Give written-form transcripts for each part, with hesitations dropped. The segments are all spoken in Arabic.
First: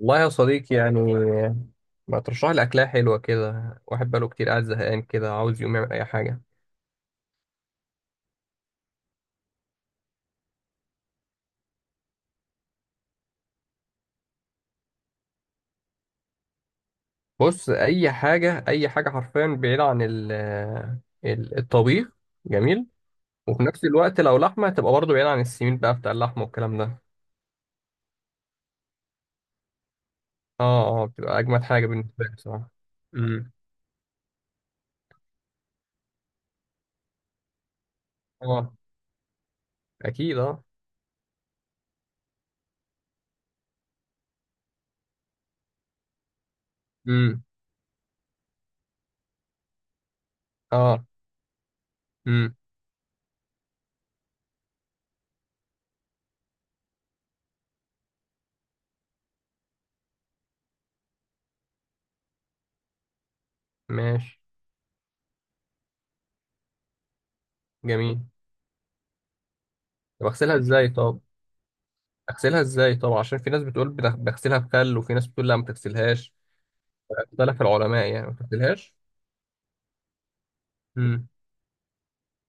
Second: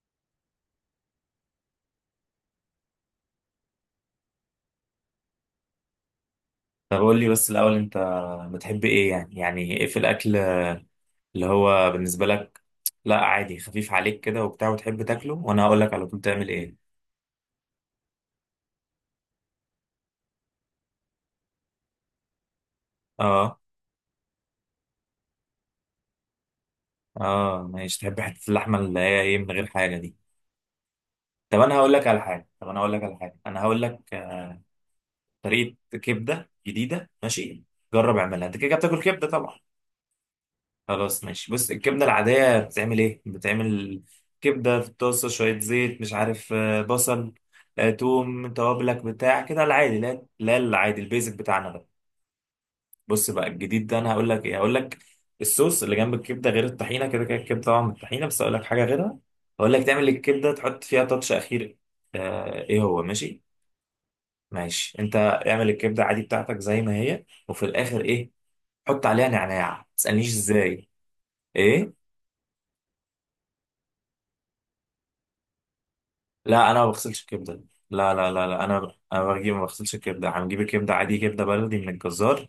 والله يا صديقي يعني ما ترشح لي أكلة حلوة كده. واحد بقاله كتير قاعد زهقان كده عاوز يقوم يعمل أي حاجة. طب قول لي بس الأول أنت بتحب إيه؟ يعني إيه في الأكل اللي هو بالنسبة لك؟ لا عادي خفيف عليك كده وبتاع وتحب تاكله، وأنا هقول لك على طول تعمل إيه. بص، أي حاجة أي حاجة حرفيا بعيدة عن الطبيخ. جميل. أه، وفي نفس الوقت لو لحمة تبقى برضه بعيدة عن السمين بقى بتاع اللحمة والكلام ده. أه ماشي، تحب حتة اللحمة اللي هي إيه من غير حاجة دي. اه اه، بتبقى طب أجمد أنا حاجة هقول لك على بالنسبة لي حاجة طب بصراحة. أنا هقول لك على حاجة امم أنا هقول لك طريقة كبدة جديدة، ماشي؟ جرب اعملها أنت. كده اه كده بتاكل كبدة طبعا. أكيد اه. خلاص ماشي، بص، الكبدة العادية بتتعمل ايه؟ بتعمل كبدة في الطاسة، شوية زيت مش عارف بصل، امم توم، توابلك بتاع كده العادي، لا العادي اه. البيزك بتاعنا ده. امم بص بقى الجديد ده، انا هقول لك ايه، هقول لك الصوص اللي جنب الكبدة غير الطحينة. كده كده الكبدة طبعا الطحينة، بس هقول لك حاجة غيرها. هقول لك تعمل الكبدة تحط فيها تاتش أخير، ايه هو، ماشي؟ ماشي. ماشي، انت اعمل الكبدة عادي بتاعتك زي ما هي، وفي الآخر جميل. ايه؟ حط عليها نعناع، ما طب تسألنيش أغسلها ازاي. إزاي؟ طب ايه؟ أغسلها إزاي؟ طب عشان في ناس بتقول بغسلها بخل، وفي ناس بتقول لا ما تغسلهاش. لا انا ما بغسلش اختلف الكبده. العلماء لا يعني، لا ما لا لا انا تبدلهاش. انا بجيب، ما بغسلش الكبده، هنجيب الكبده عادي، امم كبده بلدي من الجزار.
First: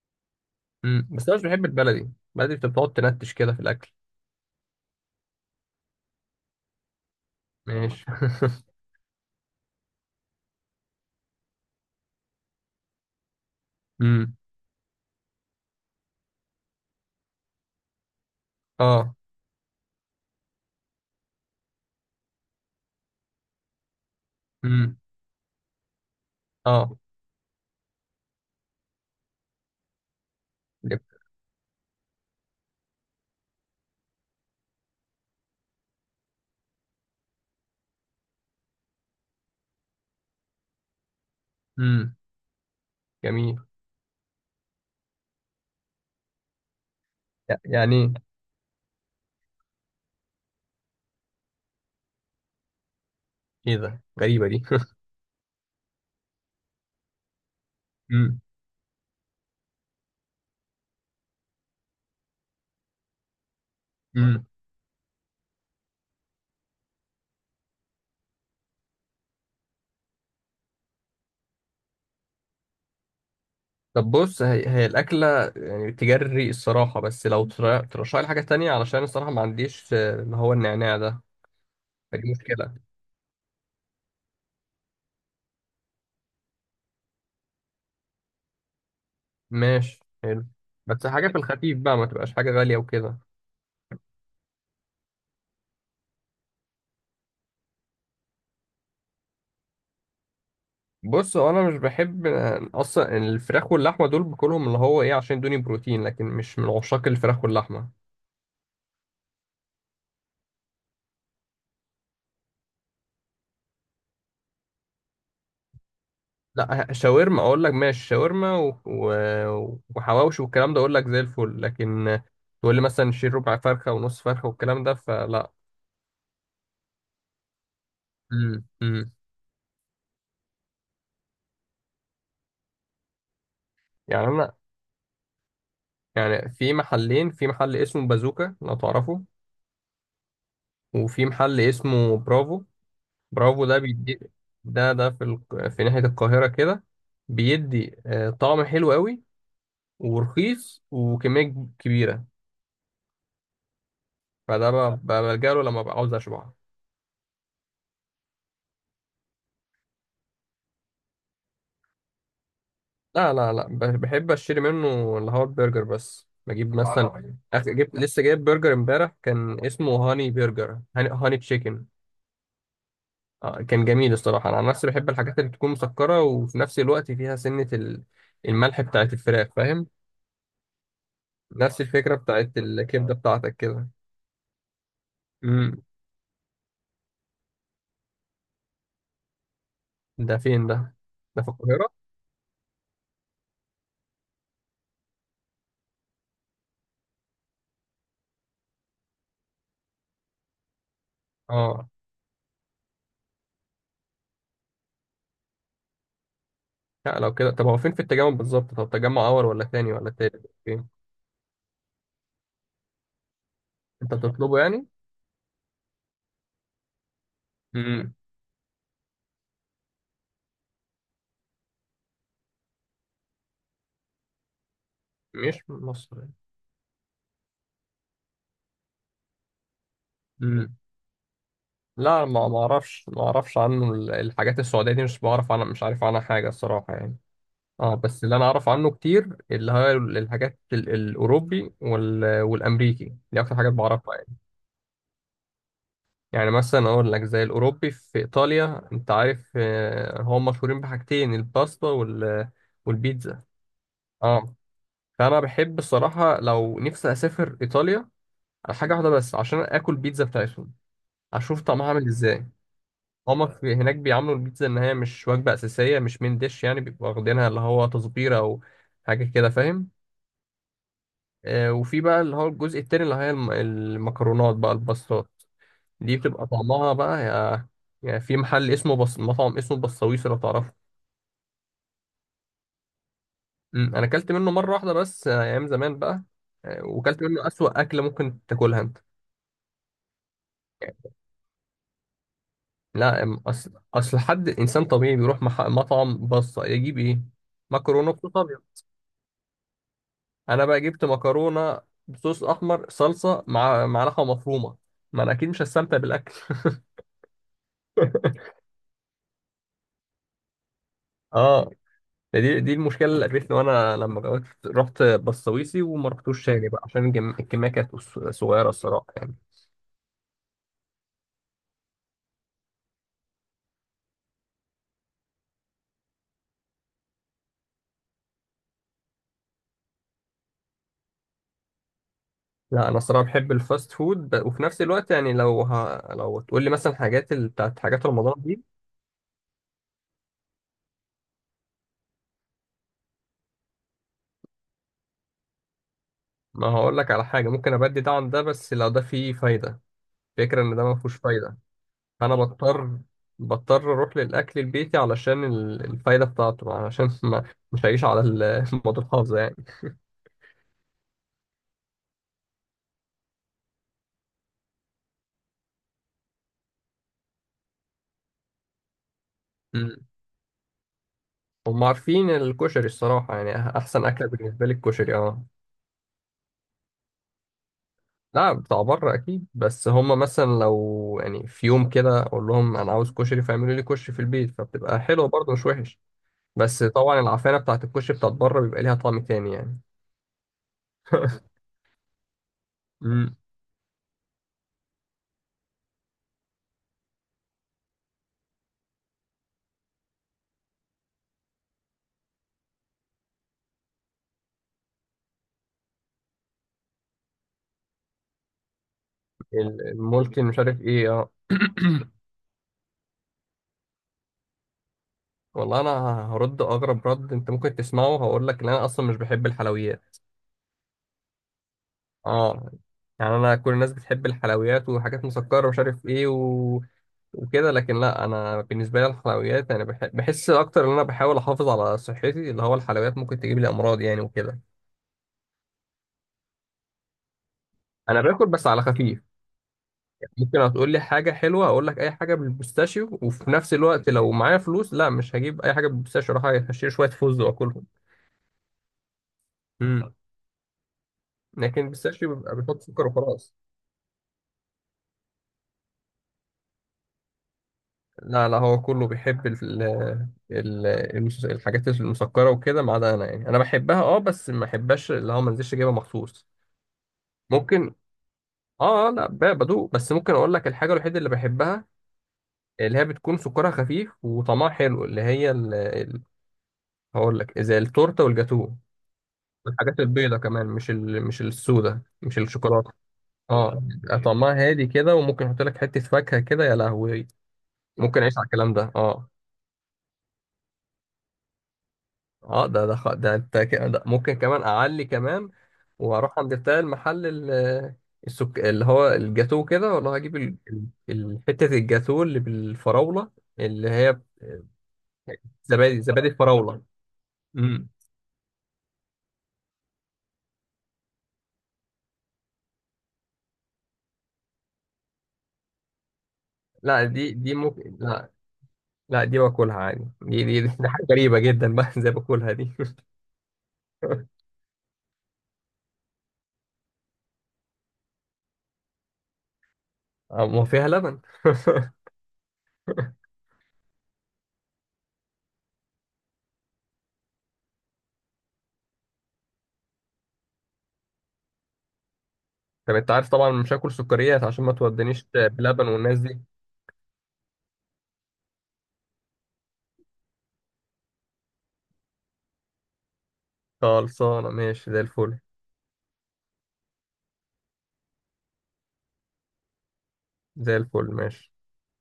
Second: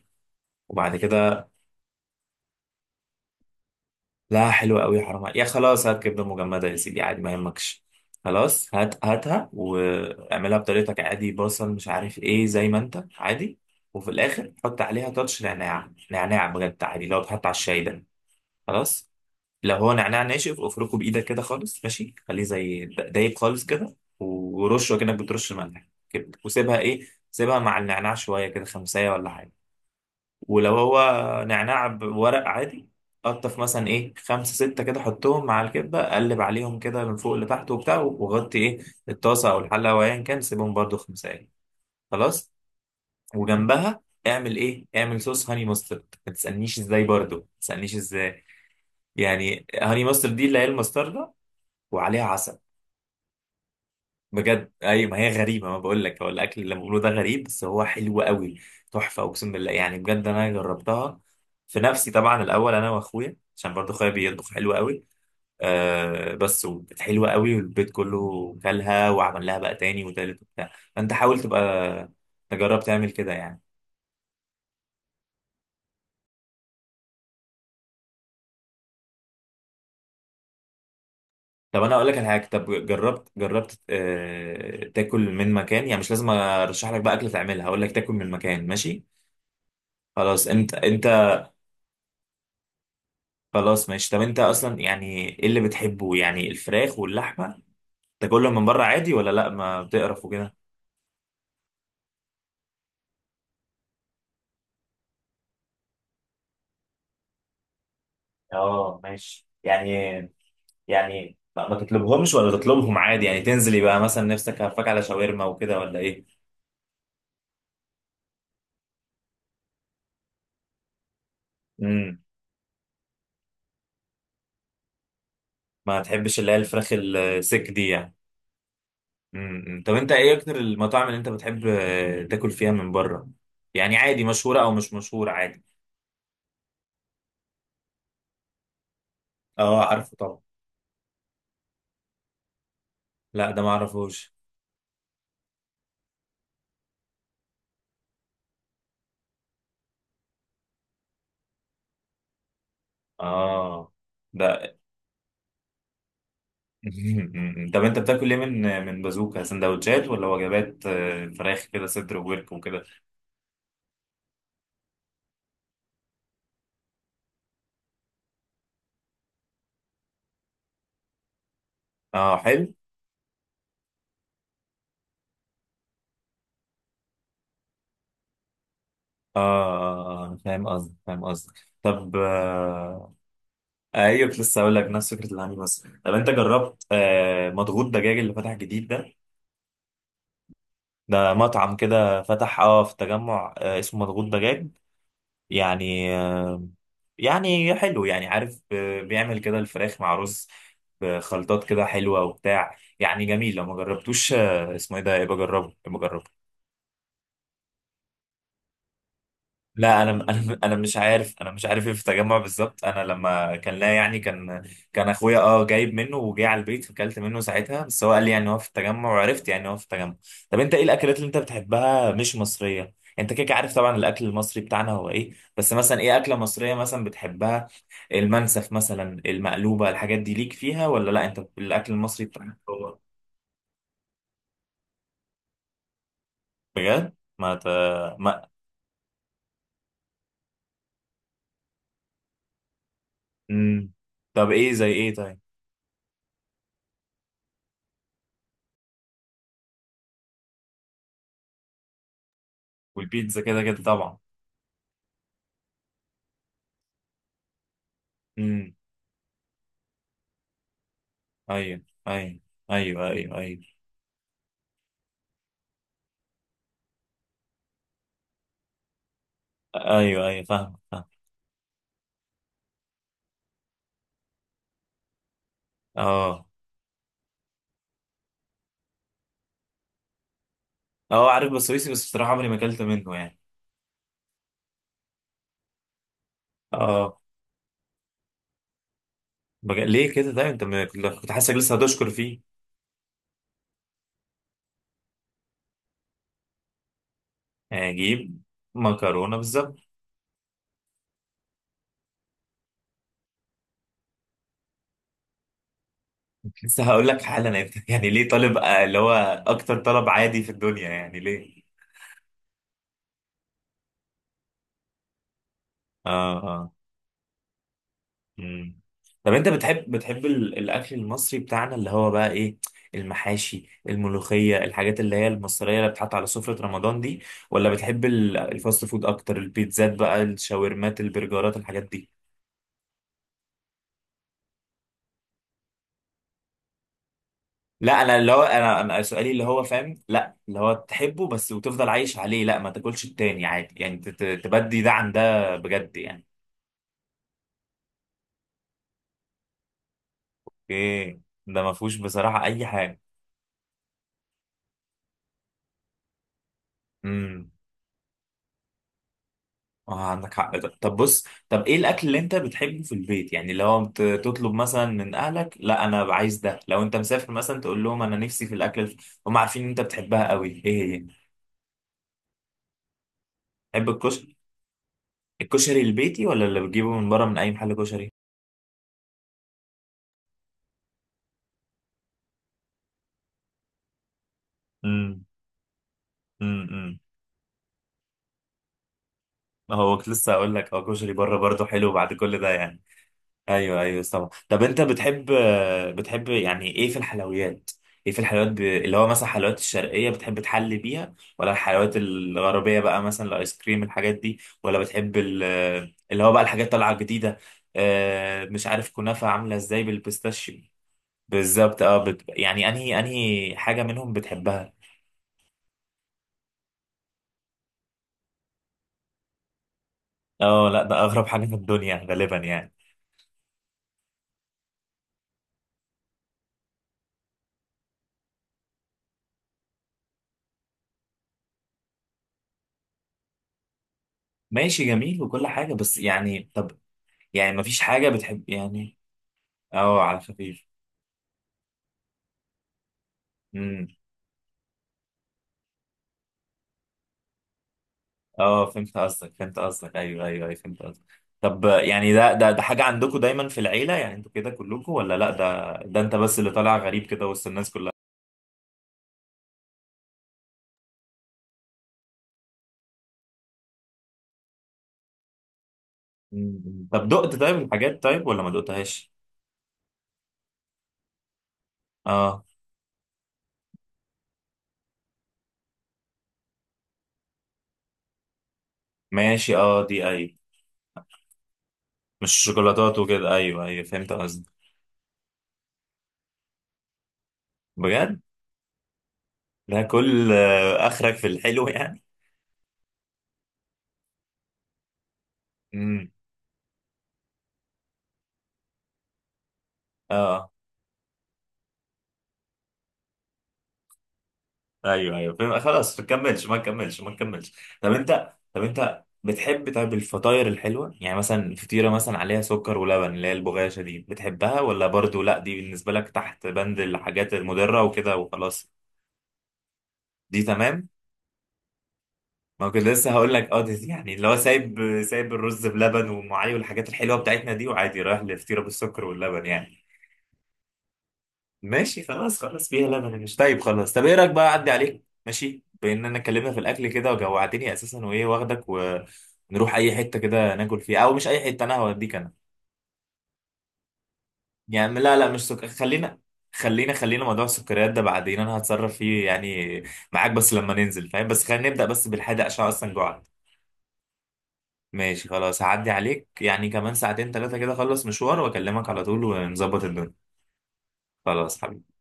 وبعد بس انا مش كده بحب البلدي. البلدي بتبقى بتقعد تنتش كده في الاكل. لا حلوه قوي، حرام عليك. يا خلاص هات كبده مجمده يا سيدي عادي، ما يهمكش. ماشي. خلاص، هات هاتها واعملها بطريقتك عادي، بصل مش عارف ايه، زي ما انت عادي. وفي امم الاخر حط عليها تاتش نعناع، نعناع بجد عادي، لو بتحط على الشاي ده خلاص. اه. لو هو نعناع ناشف، افركه بايدك كده خالص، ماشي؟ خليه زي دايب خالص كده، ورشه امم كأنك بترش ملح كده، وسيبها اه. ايه، سيبها مع النعناع شويه، كده خمسة ولا حاجه. ولو هو يب. نعناع بورق عادي، قطف مثلا ايه خمسة ستة كده، حطهم مع الكبة، قلب عليهم كده من فوق لتحت وبتاع، وغطي ايه الطاسة او الحلة او ايا كان، سيبهم برضو 5 دقايق، امم خلاص. جميل. وجنبها اعمل ايه، اعمل صوص هاني ماسترد، ما تسألنيش ازاي، برضو ما تسألنيش يعني ازاي. يعني هاني ماسترد دي اللي هي الماسترد وعليها عسل. ايه، إيه ده، غريبه دي. بجد، اي ما هي غريبه، ما بقول لك هو الاكل اللي بقوله ده غريب بس هو حلو امم قوي. تحفه، اقسم بالله يعني بجد، انا جربتها في نفسي طبعا الاول انا واخويا، عشان برضه اخويا امم بيطبخ حلو قوي. آه بس وكانت حلوه قوي، والبيت كله كلها، وعمل لها بقى تاني وتالت وبتاع، فانت حاول تبقى تجرب تعمل كده يعني. طب بص، هي الاكله يعني تجري الصراحه، بس لو ترشح لي حاجه تانية، علشان الصراحه ما عنديش اللي هو النعناع ده. طب انا اقول لك على فدي حاجه، طب مشكله. جربت جربت آه تاكل من مكان، يعني مش لازم ارشح لك بقى اكل تعملها، هقول لك تاكل من مكان، ماشي؟ ماشي، حلو. خلاص، انت بس حاجه انت في الخفيف بقى، ما تبقاش حاجه غاليه وكده. خلاص ماشي، طب انت اصلا يعني ايه اللي بتحبه؟ يعني الفراخ واللحمه تاكلهم من بره عادي، ولا لا ما بتقرف وكده؟ بص، هو انا مش بحب اصلا الفراخ واللحمه. دول باكلهم اللي هو ايه عشان يدوني بروتين، لكن مش من عشاق الفراخ واللحمه. اه ماشي يعني، يعني لا، ما تطلبهمش ولا تطلبهم عادي يعني، تنزلي بقى مثلا نفسك هفاك على شاورما وكده، ولا ايه؟ لا، شاورما اقول لك، ماشي. شاورما و... و... وحواوشي والكلام ده اقول لك زي الفل، لكن امم، تقول لي مثلا شيل ربع فرخه ونص فرخه والكلام ده فلا. ما تحبش اللي هي الفراخ السك دي يعني. امم امم امم، طب انت ايه اكتر المطاعم اللي انت بتحب تاكل فيها من بره؟ يعني عادي، يعني انا مشهوره او مش مشهوره عادي. يعني في محلين. في محل اسمه بازوكا لو تعرفه، اه، عارفه طبعا. وفي محل اسمه برافو. لا ده برافو ما ده بيدي. اعرفوش. ده في ال... في ناحية القاهرة كده. بيدي طعم حلو قوي ورخيص وكمية كبيرة. اه فده ده. بلجأ له لما ببقى عاوز أشبع. طب انت بتاكل ايه من من بازوكا، سندوتشات ولا وجبات، فراخ كده صدر وورك وكده؟ لا لا، بحب أشتري منه اللي هو البرجر بس. بجيب مثلا جبت لسه، جايب برجر امبارح كان اسمه هاني برجر، هاني تشيكن. اه حلو. كان جميل الصراحة. أنا عن نفسي بحب الحاجات اللي بتكون مسكرة، وفي نفس الوقت فيها سنة الملح بتاعت اه، الفراخ، فاهم. فاهم قصدك فاهم قصدك، نفس طب الفكرة بتاعت الكبدة آه. بتاعتك كده. ايوه، كنت لسه هقول لك نفس فكره الهاني امم. مصر. طب انت جربت آه مضغوط دجاج اللي فتح جديد ده؟ ده فين ده؟ ده ده في مطعم القاهرة؟ كده فتح اه في التجمع، آه اسمه مضغوط دجاج. يعني يعني حلو، يعني عارف بيعمل كده الفراخ مع رز بخلطات كده اه. حلوة وبتاع، يعني جميل. لو ما جربتوش، اسمه ايه ده، يبقى جربه، يبقى جربه. لا لو كده، طب هو فين في التجمع بالظبط؟ طب تجمع اول ولا تاني لا ولا انا تالت انا انا فين؟ مش عارف، انا مش عارف ايه في التجمع بالظبط. انا لما كان، لا انت يعني، بتطلبه كان يعني؟ كان اخويا اه جايب منه وجه على البيت، فكلت منه ساعتها، بس هو امم. قال لي يعني هو في التجمع، وعرفت يعني هو في التجمع. طب انت ايه الاكلات اللي انت بتحبها مش مصريه؟ انت كده كده عارف طبعا الاكل المصري بتاعنا هو ايه، مش بس مثلا ايه مصر. اكله مصريه مثلا بتحبها؟ المنسف مثلا، المقلوبه، الحاجات دي ليك امم. فيها ولا لا؟ انت الاكل المصري لا، ما بتاعك ما هو اعرفش، ما اعرفش عنه الحاجات السعوديه دي. مش بعرف عنها، مش عارف عنها حاجه الصراحه بجد يعني. ما ت... اه بس اللي انا ما اعرف عنه كتير اللي هي الحاجات الاوروبي وال... والامريكي، دي اكتر حاجات مم. بعرفها يعني. طب ايه زي ايه طيب؟ يعني مثلا اقول لك زي الاوروبي، في ايطاليا انت عارف هم مشهورين بحاجتين، الباستا وال... والبيتزا والبيتزا. كده كده طبعا. اه. فانا بحب الصراحه، لو نفسي اسافر ايطاليا على حاجه واحده بس عشان اكل بيتزا بتاعتهم، اشوف ايوه طعمها عامل ايوه ازاي. ايوه، ايوه هما في ايوه هناك بيعاملوا البيتزا ان هي مش وجبه اساسيه، مش من ديش يعني. بيبقوا واخدينها اللي هو تصبيره او حاجه كده، فاهم. ايوه ايوه، فاهم فاهم. آه، وفي بقى اللي هو الجزء التاني اللي هي المكرونات بقى، الباستات دي اه، بتبقى طعمها بقى يا يعني. في محل اسمه مطعم اسمه بصويس لو تعرفه. اه عارف بسويسي بس بصراحه عمري ما اكلت منه يعني. انا اكلت منه مره واحده بس، ايام زمان بقى. اه وكلت منه اسوأ اكله ممكن تاكلها انت. بج... ليه كده ده انت م... كنت حاسسك لسه هتشكر فيه. لا، اصل حد انسان طبيعي بيروح مطعم بصه يجيب ايه؟ مكرونه بصوص اجيب ابيض. مكرونه بالظبط. انا بقى جبت مكرونه بصوص احمر، صلصه مع لحمه مفرومه. ما انا اكيد مش هستمتع بالاكل. لسه هقول لك حالا انت يعني ليه طالب اللي هو اكتر طلب عادي في الدنيا، يعني ليه؟ اه، دي دي المشكله اللي قابلتني. وانا لما جوت رحت بسويسي وما اه رحتوش تاني آه. بقى، عشان الكميه كانت صغيره مم. الصراحه طب يعني. انت بتحب ال- الاكل المصري بتاعنا اللي هو بقى ايه، المحاشي، الملوخيه، الحاجات اللي هي المصريه اللي بتحط على سفره رمضان دي، ولا بتحب ال- الفاست فود اكتر، البيتزات بقى، الشاورمات، البرجرات، الحاجات دي؟ لا انا الصراحه بحب الفاست فود، وفي نفس الوقت يعني لو لو تقول لي مثلا حاجات ال... بتاعت لا حاجات انا اللي رمضان هو دي. انا سؤالي اللي هو فاهم، لا اللي هو تحبه بس وتفضل عايش عليه، لا ما تاكلش التاني عادي يعني، تبدي ده عن ده بجد يعني؟ ما هقول لك على حاجة ممكن أبدي ده عن ده، بس لو ده فيه فايدة. فكرة إن ده ما فيهوش ايه، فايدة، ده ما فيهوش فأنا بصراحه اي بضطر حاجه. بضطر أروح للأكل البيتي علشان الفايدة بتاعته، علشان ما امم. مش هعيش على المواد الحافظة يعني. اه عندك حق ده. طب بص، طب ايه الاكل اللي انت بتحبه في البيت؟ يعني لو انت تطلب مثلا من اهلك، لا انا عايز ده، لو انت مسافر مثلا تقول لهم انا نفسي في الاكل الف... هم عارفين ان انت مم. بتحبها قوي، ايه هي؟ هم عارفين الكشري الصراحة. يعني تحب أحسن أكلة الكشري؟ بالنسبة لي الكشري، أه. الكشري البيتي ولا اللي بتجيبه من بره من اي محل كشري؟ لا بتاع بره أكيد. بس هم مثلا لو يعني في يوم كده أقول لهم أنا عاوز كشري فيعملوا لي كشري في البيت، فبتبقى امم حلوة برضه مش وحش. بس امم طبعا العفانة بتاعت الكشري بتاعت بره بيبقى ليها طعم تاني يعني. هو كنت لسه هقول لك اه، كشري بره برضه حلو بعد كل ده يعني. مم. ايوه ايوه طبعا. طب انت بتحب، بتحب يعني ايه في الحلويات؟ ايه في الحلويات ب... اللي هو مثلا الحلويات الشرقيه بتحب تحلي بيها، ولا الحلويات الغربيه بقى، مثلا الايس كريم الحاجات دي، ولا بتحب ال... اللي هو بقى الحاجات طالعه جديده، آه مش عارف كنافه عامله ازاي الملكي، بالبيستاشيو. مش عارف ايه، اه. بالظبط، اه بت... يعني انهي انهي حاجه منهم بتحبها؟ والله انا هرد اغرب رد انت ممكن تسمعه. هقول لك ان انا اصلا مش بحب الحلويات. اه، لا ده اغرب حاجه في الدنيا غالبا اه. يعني. يعني انا كل الناس بتحب الحلويات وحاجات مسكره ومش عارف ايه و... وكده، لكن لا انا بالنسبه لي الحلويات، انا بحس اكتر ان انا بحاول احافظ على صحتي، اللي هو الحلويات ممكن تجيب لي امراض يعني وكده. ماشي جميل وكل حاجه بس، يعني طب يعني مفيش حاجه انا باكل بتحب بس على يعني؟ خفيف. اه، على يعني ممكن خفيف. هتقول لي حاجه حلوه، هقول لك اي حاجه بالبيستاشيو. وفي نفس الوقت لو معايا فلوس، لا مش هجيب اي حاجه بالبيستاشيو، اروح اشتري شويه فوز واكلهم. اه فهمت قصدك فهمت قصدك، مم. ايوه ايوه ايوه، فهمت قصدك. طب لكن يعني ده البيستاشيو ده بيبقى ده بيحط حاجة سكر عندكم دايما وخلاص. في العيلة، يعني انتوا كده كلكم، ولا لا ده ده انت بس اللي طالع غريب كده وسط الناس كلها؟ لا لا، هو كله بيحب ال ال الحاجات المسكرة وكده، ما عدا أنا يعني. أنا بحبها أه، بس ما بحبهاش اللي هو ما انزلش أجيبها مخصوص. مم. طب دقت طيب ممكن الحاجات طيب ولا ما أه، دقتهاش؟ لا بدوق. بس ممكن أقول لك الحاجة الوحيدة اللي بحبها، اه اللي هي بتكون سكرها خفيف وطعمها حلو، اللي هي ال... هقول لك زي التورتة والجاتوه. ماشي. اه والحاجات دي ايوه. البيضة كمان، مش ال... مش السودة، مش مش الشوكولاتة. شوكولاتات وكده، ايوه اه ايوه فهمت بيبقى قصدك. طعمها هادي كده، وممكن احط لك حتة فاكهة كده، يا لهوي. بجد، ممكن اعيش على الكلام ده اه. ده كل اخرك في الحلو يعني؟ اه ده ده ده انت ده ممكن كمان اعلي كمان، امم. واروح عند بتاع المحل اللي هو الجاتوه كده. والله هجيب اه ال... حتة الجاتوه اللي بالفراولة، اللي هي ايوه ايوه فاهم، خلاص زبادي، ما زبادي نكملش ما الفراولة. نكملش ما نكملش امم. طب انت، طب انت بتحب طيب الفطاير الحلوه، يعني مثلا فطيره مثلا عليها سكر ولبن، اللي هي البغاشه دي، بتحبها ولا برضو لا، دي بالنسبه لك تحت بند لا دي الحاجات دي المضره ممكن. وكده لا وخلاص؟ لا دي باكلها عادي. دي دي دي, دي تمام. دي حاجة غريبة جدا بقى، زي باكلها ما دي. كنت لسه هقول لك اه دي، يعني اللي هو سايب سايب الرز بلبن وام علي والحاجات الحلوه بتاعتنا دي، وعادي رايح لفطيره بالسكر واللبن يعني. آه، ما فيها لبن. ماشي خلاص خلاص، فيها لبن مش طيب، خلاص. طب ايه رايك بقى اعدي عليك ماشي، بان انا اتكلمنا في الاكل كده وجوعتني اساسا، وايه واخدك ونروح اي حته كده ناكل فيها، او مش اي حته، انا هوديك انا طب انت عارف طبعا مش هاكل سكريات عشان ما يعني. لا تودنيش لا مش سك... بلبن خلينا والناس دي. خلينا خلينا موضوع السكريات ده بعدين انا هتصرف فيه يعني معاك، بس لما ننزل فاهم، بس خلينا نبدا بس بالحادق عشان اصلا جوعت. خلصانة، ماشي، زي ماشي الفل. خلاص، هعدي عليك يعني كمان ساعتين 3 كده، اخلص مشوار واكلمك على طول ونظبط الدنيا. زي الفل، ماشي. خلاص حبيبي.